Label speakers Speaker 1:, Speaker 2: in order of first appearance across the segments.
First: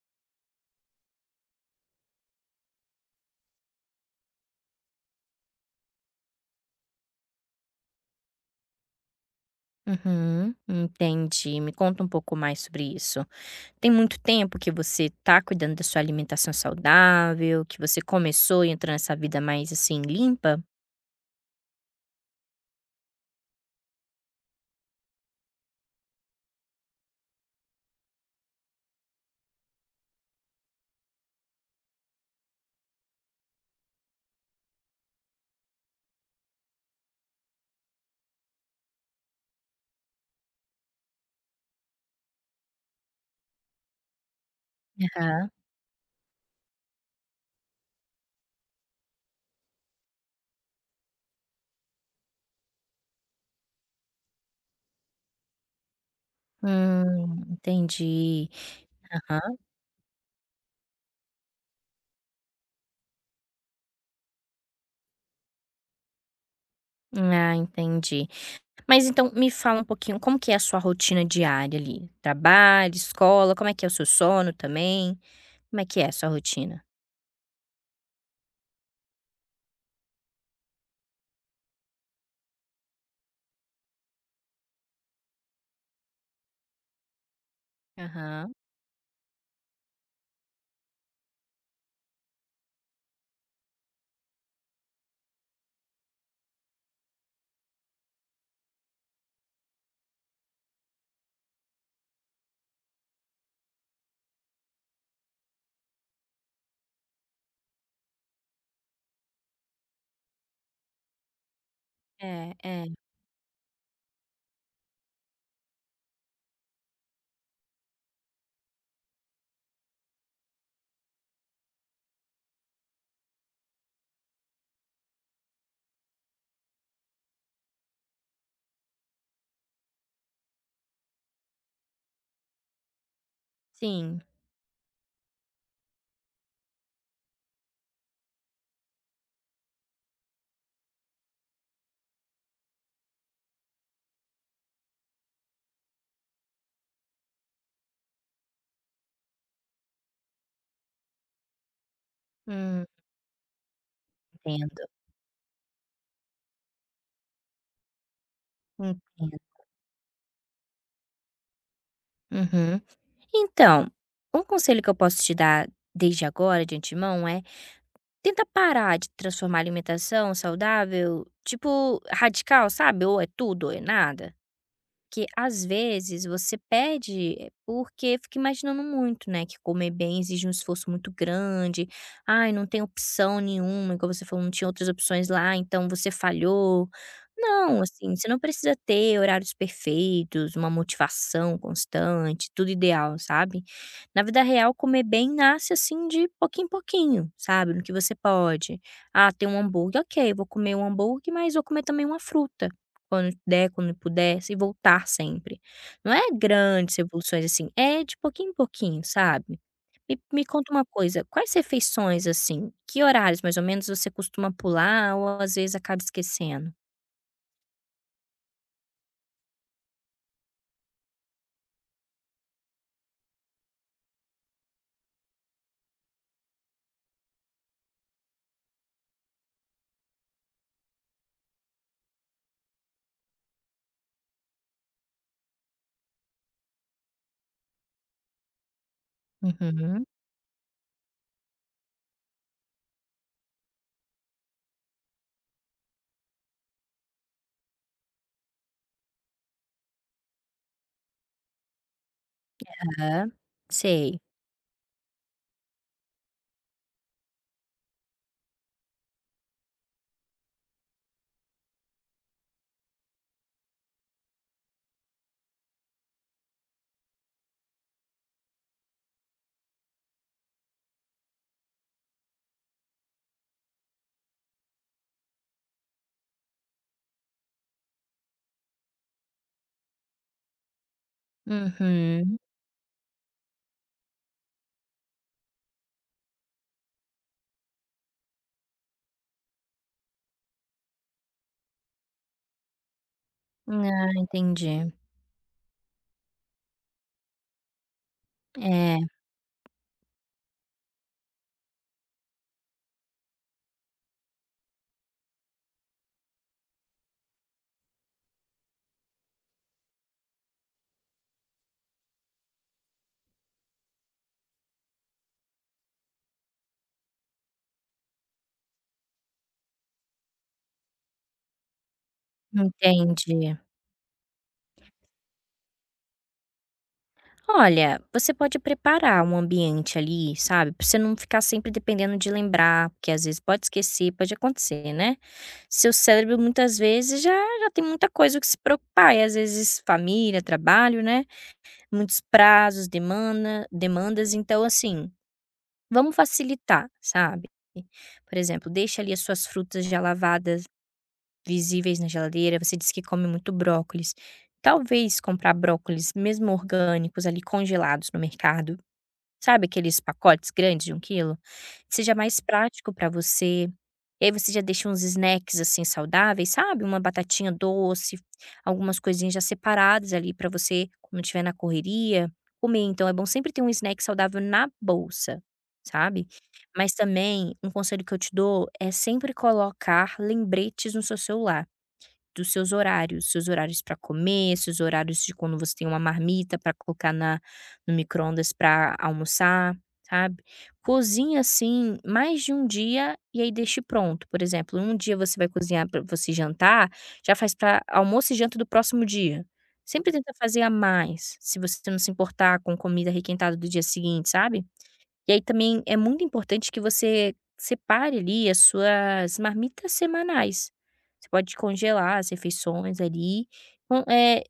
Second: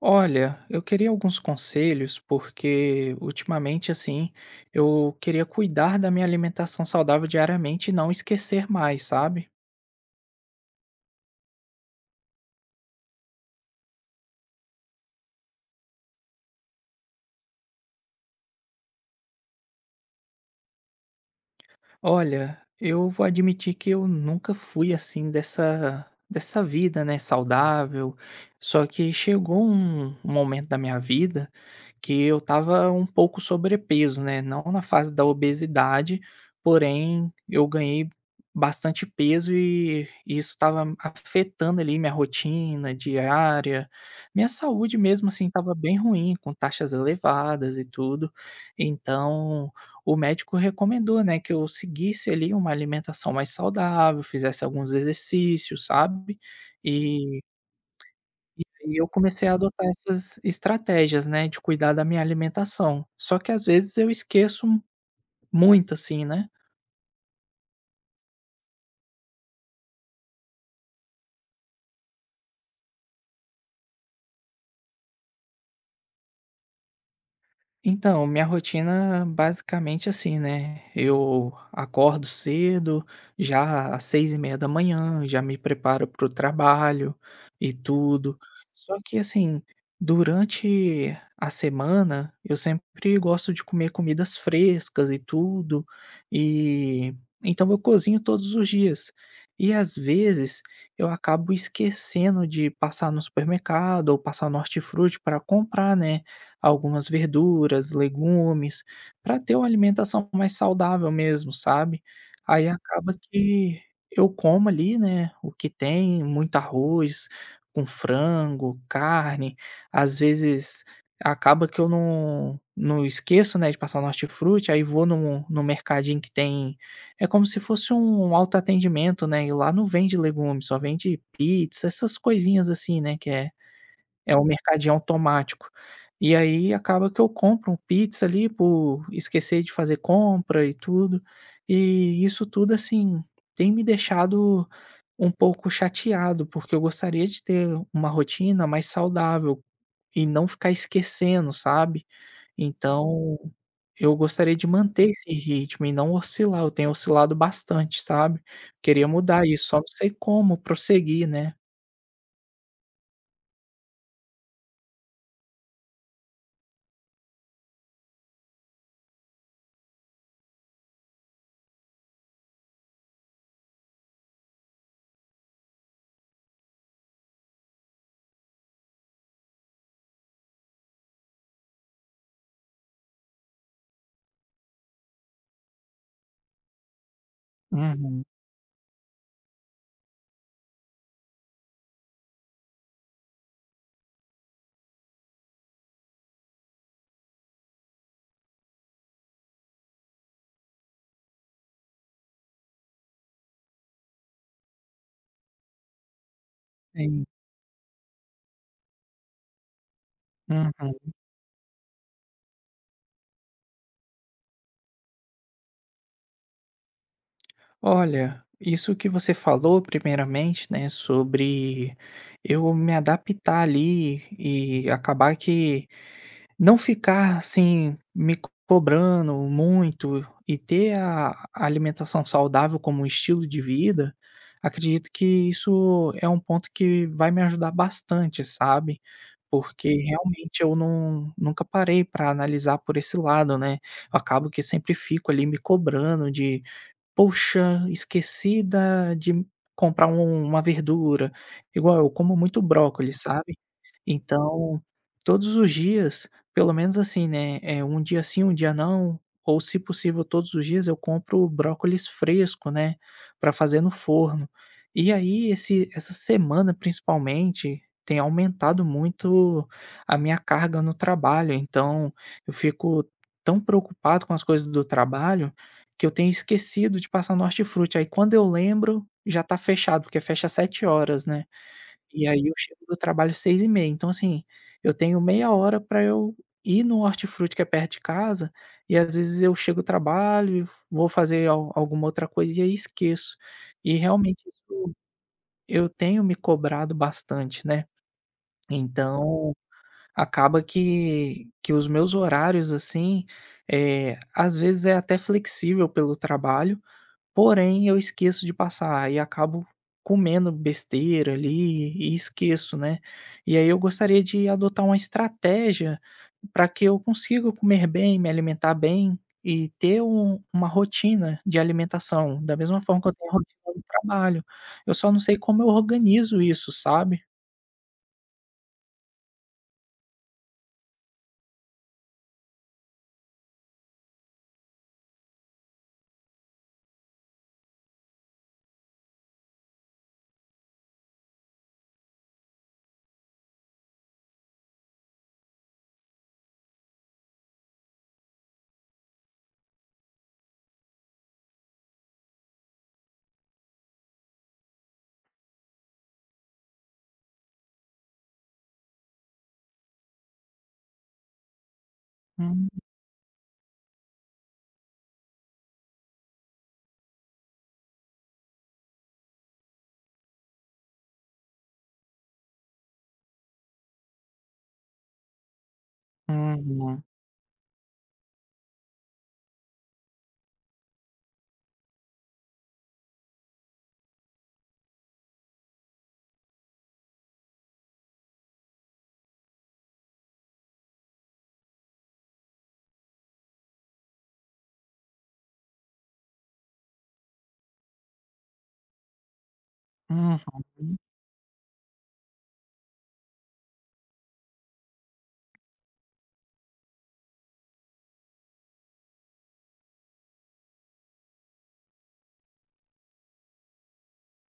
Speaker 1: Olha, eu queria alguns conselhos, porque ultimamente, assim, eu queria cuidar da minha alimentação saudável diariamente e não esquecer mais, sabe?
Speaker 2: Uhum, entendi. Me conta um pouco mais sobre isso. Tem muito tempo que você tá cuidando da sua alimentação saudável, que você começou e entrou nessa vida mais assim limpa?
Speaker 1: Olha, eu vou admitir que eu nunca fui assim dessa vida, né, saudável. Só que chegou um momento da minha vida que eu estava um pouco sobrepeso, né? Não na fase da obesidade, porém eu ganhei bastante peso e isso estava afetando ali minha rotina diária, minha saúde mesmo assim
Speaker 2: Aham.
Speaker 1: estava bem ruim, com taxas elevadas e tudo. Então, o médico recomendou, né, que eu seguisse ali uma alimentação mais saudável, fizesse alguns exercícios, sabe. E
Speaker 2: Entendi.
Speaker 1: e aí eu comecei a
Speaker 2: Aham.
Speaker 1: adotar essas estratégias, né, de cuidar da minha alimentação. Só que às vezes eu esqueço muito, assim, né.
Speaker 2: Ah, entendi. Mas então me fala um pouquinho como que é a sua rotina diária ali? Trabalho, escola, como é que é o seu sono também? Como é que é a sua rotina?
Speaker 1: Então, minha rotina basicamente assim, né? Eu acordo cedo, já às 6h30 da manhã, já me preparo para o trabalho e tudo.
Speaker 2: Aham.
Speaker 1: Só que assim, durante a semana, eu sempre gosto de comer comidas frescas e tudo. E então eu cozinho todos os dias. E às vezes eu acabo esquecendo de passar no supermercado ou passar no hortifruti para comprar, né, algumas verduras, legumes, para ter uma alimentação mais saudável mesmo, sabe.
Speaker 2: É,
Speaker 1: Aí
Speaker 2: é.
Speaker 1: acaba que eu como ali, né, o que tem, muito arroz com frango, carne, às vezes acaba que eu não esqueço, né, de passar no hortifruti, aí vou no mercadinho que tem, é como se fosse um autoatendimento, né, e lá não vende legumes, só vende pizza, essas coisinhas assim, né, que é
Speaker 2: Sim.
Speaker 1: é um mercadinho automático. E aí acaba que eu compro um pizza ali por esquecer de fazer compra e tudo. E isso tudo, assim, tem me deixado um pouco chateado, porque eu gostaria de ter uma rotina mais saudável e não ficar esquecendo, sabe.
Speaker 2: Hum,
Speaker 1: Então, eu gostaria de
Speaker 2: entendo.
Speaker 1: manter esse ritmo e não oscilar, eu tenho oscilado bastante, sabe. Queria
Speaker 2: Entendo.
Speaker 1: mudar isso, só não sei como prosseguir, né.
Speaker 2: Uhum. Então, um conselho que eu posso te dar desde agora, de antemão, é tenta parar de transformar a alimentação saudável, tipo, radical, sabe? Ou é tudo ou é nada. Que às vezes você pede é, porque fica imaginando muito, né, que comer bem exige um esforço muito grande. "Ai, não tem opção nenhuma", igual você falou, não tinha outras opções lá, então você falhou. Não, assim,
Speaker 1: Uhum,
Speaker 2: você não precisa ter horários perfeitos, uma motivação constante, tudo ideal, sabe. Na vida real, comer bem nasce, assim, de pouquinho em pouquinho, sabe, no que você pode. "Ah, tem um hambúrguer, ok, vou comer um hambúrguer, mas vou comer também uma fruta" quando der, quando pudesse, e voltar sempre. Não é grandes
Speaker 1: sim.
Speaker 2: revoluções, assim, é de pouquinho em pouquinho, sabe. Me conta uma
Speaker 1: Uhum.
Speaker 2: coisa, quais refeições, assim, que horários mais ou menos você costuma pular ou às vezes acaba esquecendo?
Speaker 1: Olha, isso que você falou primeiramente, né, sobre eu me adaptar ali e acabar que não ficar assim me cobrando muito e ter a alimentação saudável como um estilo de vida, acredito que isso é um ponto que vai me ajudar bastante, sabe? Porque
Speaker 2: Uhum.
Speaker 1: realmente eu não, nunca parei para analisar por esse lado, né? Eu acabo que sempre fico ali me cobrando de: poxa, esqueci da de comprar uma verdura. Igual eu como muito brócolis,
Speaker 2: Tá.
Speaker 1: sabe?
Speaker 2: Sei.
Speaker 1: Então, todos os dias, pelo menos assim, né, é um dia sim, um dia não, ou se possível todos os dias, eu compro brócolis fresco, né, para fazer no forno. E aí esse essa semana principalmente, tem aumentado muito a minha carga no trabalho, então eu fico tão preocupado com as coisas do trabalho, que eu tenho esquecido de passar no hortifruti, aí quando eu lembro, já tá fechado, porque fecha às 7 horas, né. E
Speaker 2: Uhum.
Speaker 1: aí eu chego do trabalho 6h30, então assim, eu tenho meia hora para eu ir no hortifruti que é perto de casa, e às vezes eu chego do trabalho, vou fazer al alguma outra coisa e aí esqueço. E
Speaker 2: Ah,
Speaker 1: realmente isso
Speaker 2: entendi.
Speaker 1: eu tenho me cobrado bastante, né.
Speaker 2: É,
Speaker 1: Então, acaba que os meus horários, assim, é às vezes é até flexível pelo trabalho, porém, eu esqueço de passar e acabo comendo besteira ali e esqueço, né. E aí eu gostaria de adotar uma estratégia para que eu consiga comer bem, me alimentar bem e ter uma rotina de alimentação, da mesma forma que eu tenho a
Speaker 2: entendi.
Speaker 1: rotina do trabalho. Eu só não sei como eu organizo isso, sabe.
Speaker 2: Olha, você pode preparar um ambiente ali, sabe? Pra você não ficar sempre dependendo de lembrar, porque às vezes pode esquecer, pode acontecer, né? Seu cérebro muitas vezes já tem muita coisa que se preocupar, e às vezes família, trabalho, né? Muitos prazos, demandas. Então, assim, vamos facilitar, sabe? Por exemplo, deixa ali as suas frutas já lavadas, visíveis na geladeira. Você disse que come muito brócolis. Talvez comprar brócolis, mesmo orgânicos, ali congelados no mercado. Sabe aqueles pacotes grandes de um quilo? Seja mais
Speaker 1: Hum.
Speaker 2: prático para você. E aí você já deixa uns snacks, assim, saudáveis, sabe, uma batatinha doce, algumas coisinhas já separadas ali para você, quando estiver na correria, comer. Então é bom sempre ter um snack saudável na bolsa, sabe. Mas
Speaker 1: Uhum.
Speaker 2: também, um conselho que eu te dou é sempre colocar lembretes no seu celular dos seus horários para comer, seus horários de quando você tem uma marmita para colocar na no micro-ondas para almoçar, sabe. Cozinha, assim, mais de um dia e aí deixe pronto. Por exemplo, um dia você vai cozinhar para você jantar, já faz para almoço e janta do próximo dia. Sempre tenta fazer a
Speaker 1: Uhum.
Speaker 2: mais, se você não se importar com comida requentada do dia seguinte, sabe. E aí também é muito importante que você separe ali as suas marmitas semanais. Você pode congelar as refeições ali. Então, é,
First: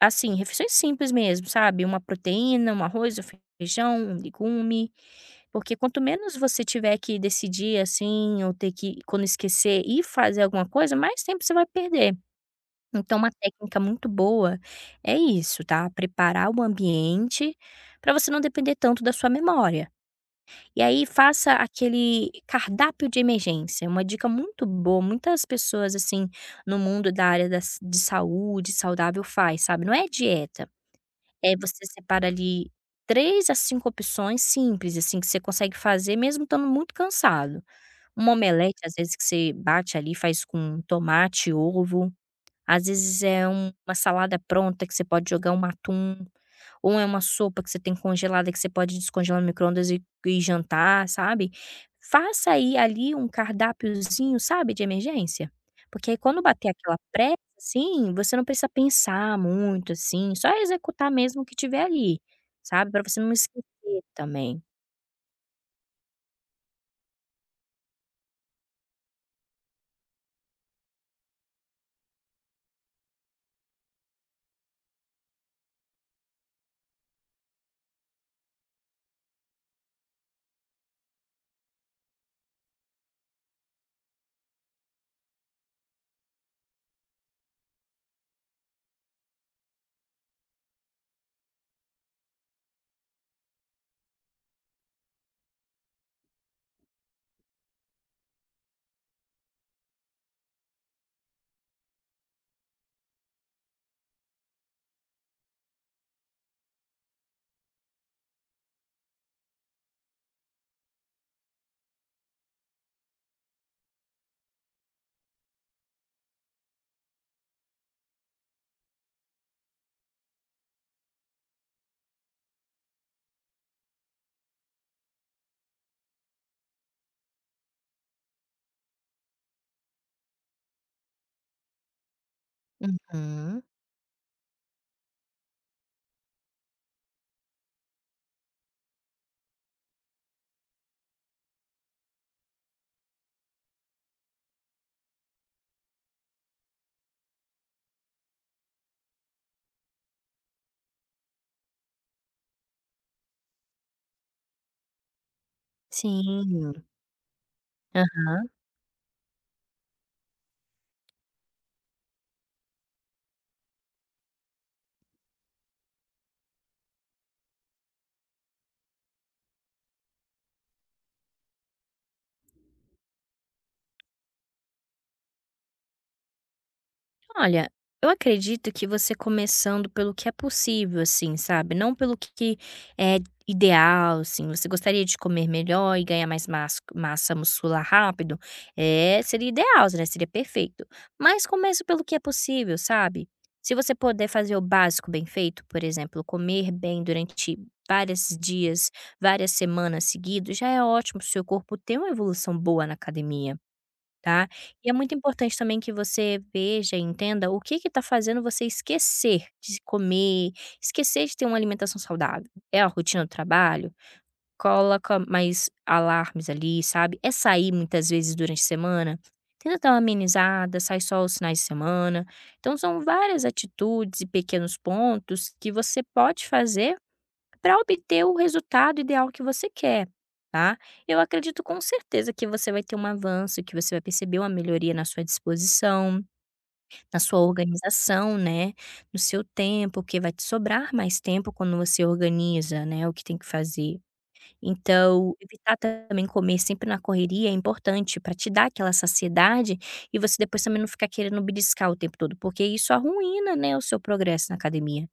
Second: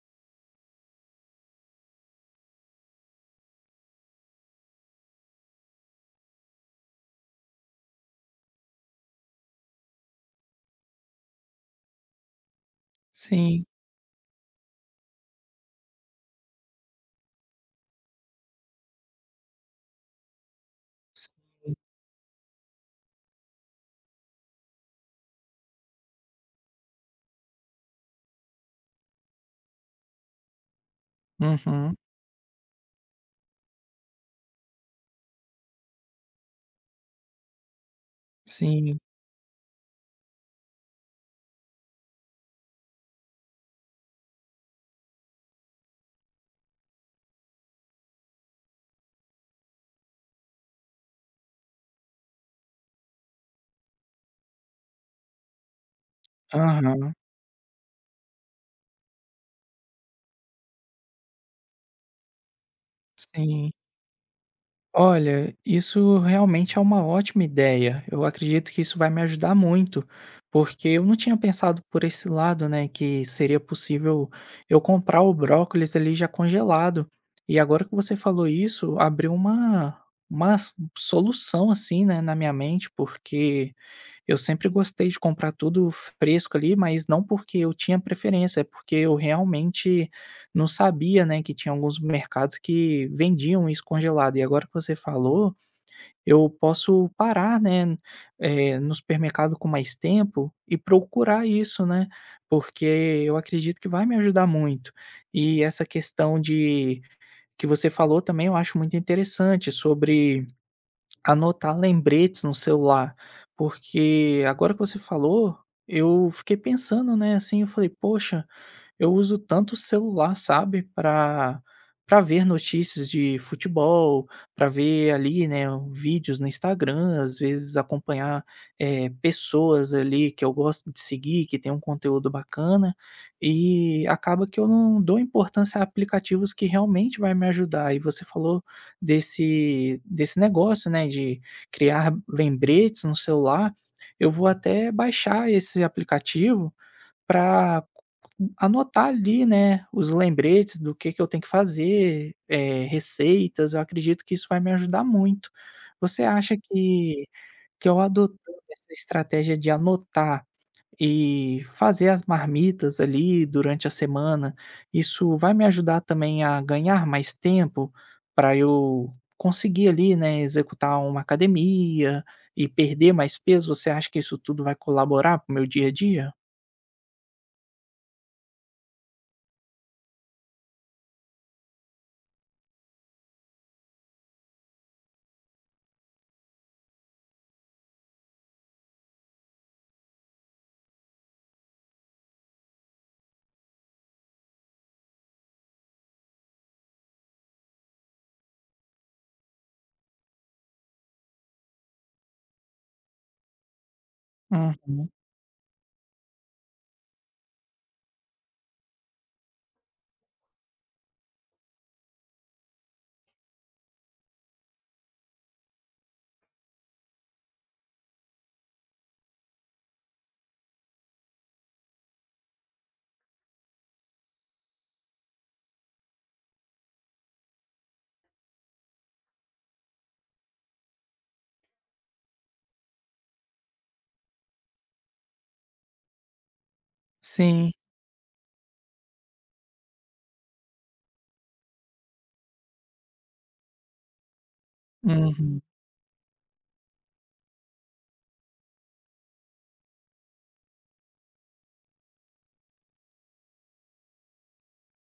Speaker 2: assim, refeições simples mesmo, sabe? Uma proteína, um arroz, um feijão, um legume. Porque quanto menos você tiver que decidir assim, ou ter que, quando esquecer, ir fazer alguma coisa, mais tempo você vai perder. Então, uma
Speaker 1: Sim,
Speaker 2: técnica muito boa é isso, tá? Preparar o ambiente para você não depender tanto da sua memória. E aí
Speaker 1: sim.
Speaker 2: faça aquele cardápio de emergência, uma dica muito boa, muitas pessoas, assim, no mundo da área da s de saúde, saudável faz, sabe, não é dieta, é você
Speaker 1: Uhum.
Speaker 2: separa ali 3 a 5 opções simples, assim, que você consegue fazer mesmo estando muito cansado. Uma omelete, às
Speaker 1: Sim.
Speaker 2: vezes, que você bate ali, faz com tomate, ovo, às vezes é uma salada pronta que você pode jogar um atum. Ou é uma sopa que você tem congelada que você pode descongelar no micro-ondas e jantar, sabe. Faça aí ali um cardápiozinho, sabe, de emergência. Porque aí quando bater aquela
Speaker 1: Aham.
Speaker 2: pressa, assim, você não precisa pensar muito, assim, só executar mesmo o que tiver ali, sabe, para você não
Speaker 1: Sim.
Speaker 2: esquecer também.
Speaker 1: Olha, isso realmente é uma ótima ideia. Eu acredito que isso vai me ajudar muito, porque eu não tinha pensado por esse lado, né, que seria possível eu comprar o brócolis ali já congelado. E agora que você falou isso, abriu uma, uma solução assim, né, na minha mente, porque eu sempre gostei de comprar tudo fresco ali, mas não porque eu tinha preferência, é porque eu realmente não sabia, né, que tinha alguns mercados que vendiam isso congelado. E agora que você falou, eu posso parar, né, eh, no supermercado com mais tempo e procurar isso, né? Porque eu acredito que vai me ajudar muito. E essa questão de que você falou também eu acho muito interessante sobre anotar lembretes no celular, porque agora que você falou, eu fiquei pensando, né, assim, eu falei: "Poxa, eu uso tanto o celular, sabe, para ver notícias de futebol, para ver ali, né, vídeos no Instagram, às vezes acompanhar, eh, pessoas ali que eu gosto de seguir, que tem um conteúdo bacana,
Speaker 2: Uhum.
Speaker 1: e acaba que eu não dou importância a aplicativos que realmente vai me ajudar. E você falou desse negócio, né, de criar lembretes no celular, eu vou até baixar esse aplicativo para anotar ali, né, os lembretes do que eu tenho que fazer, eh, receitas, eu acredito que isso vai me ajudar muito. Você acha
Speaker 2: Sim.
Speaker 1: que eu adotando
Speaker 2: Aham.
Speaker 1: essa estratégia de anotar e fazer as marmitas ali durante a semana, isso vai me ajudar também a ganhar mais tempo para eu conseguir ali, né, executar uma academia e perder mais peso? Você acha que isso tudo vai colaborar para o meu dia a dia?"
Speaker 2: Olha, eu acredito que você começando pelo que é possível, assim, sabe? Não pelo que é ideal, assim. Você gostaria de comer melhor e ganhar massa muscular rápido? É, seria ideal, né? Seria perfeito. Mas comece pelo que é possível, sabe? Se você puder fazer o básico bem feito, por exemplo, comer bem durante vários dias, várias semanas seguidas, já é ótimo. Seu corpo tem uma evolução boa na academia, tá? E é
Speaker 1: Uhum.
Speaker 2: muito importante também que você veja e entenda o que está fazendo você esquecer de comer, esquecer de ter uma alimentação saudável. É a rotina do trabalho? Coloca mais alarmes ali, sabe? É sair muitas vezes durante a semana? Tenta dar uma amenizada, sai só os finais de semana. Então, são várias atitudes e pequenos pontos que você pode fazer para obter o resultado ideal que você quer, tá? Eu acredito com certeza que você vai ter um avanço, que você vai perceber uma melhoria na sua disposição, na sua
Speaker 1: Sim,
Speaker 2: organização, né? No seu tempo, porque vai te sobrar mais tempo quando você organiza, né? O que tem que fazer. Então,
Speaker 1: uhum,
Speaker 2: evitar também comer sempre na correria é importante para te dar aquela saciedade e você depois também não ficar querendo beliscar o tempo todo, porque isso arruína, né, o seu progresso na academia.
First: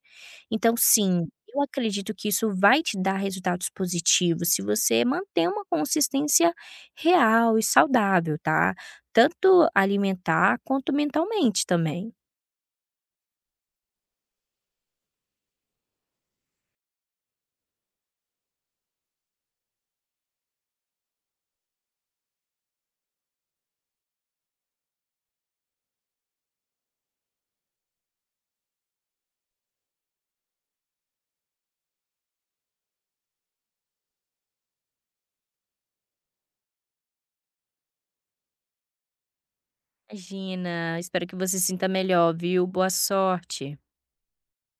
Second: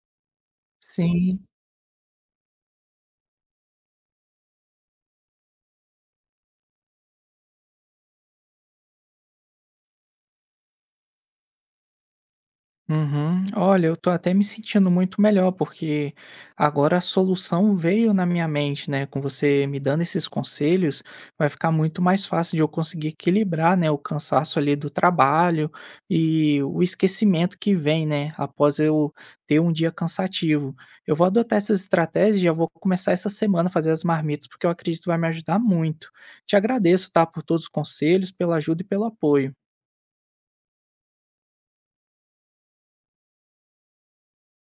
Speaker 2: Então sim,
Speaker 1: sim,
Speaker 2: eu acredito que isso vai te dar resultados positivos se você manter uma consistência real e saudável, tá. Tanto alimentar quanto mentalmente também.
Speaker 1: uhum. Olha, eu tô até me sentindo muito melhor, porque agora a solução veio na minha mente, né? Com você me dando esses conselhos, vai ficar muito mais fácil de eu conseguir equilibrar, né, o cansaço ali do trabalho e o esquecimento que vem, né, após eu ter um dia cansativo. Eu vou adotar essas estratégias e já vou começar essa semana a fazer as marmitas, porque eu acredito que vai me ajudar muito. Te agradeço, tá, por todos os conselhos, pela ajuda e pelo apoio.
Speaker 2: Imagina, espero que você se sinta melhor, viu. Boa sorte.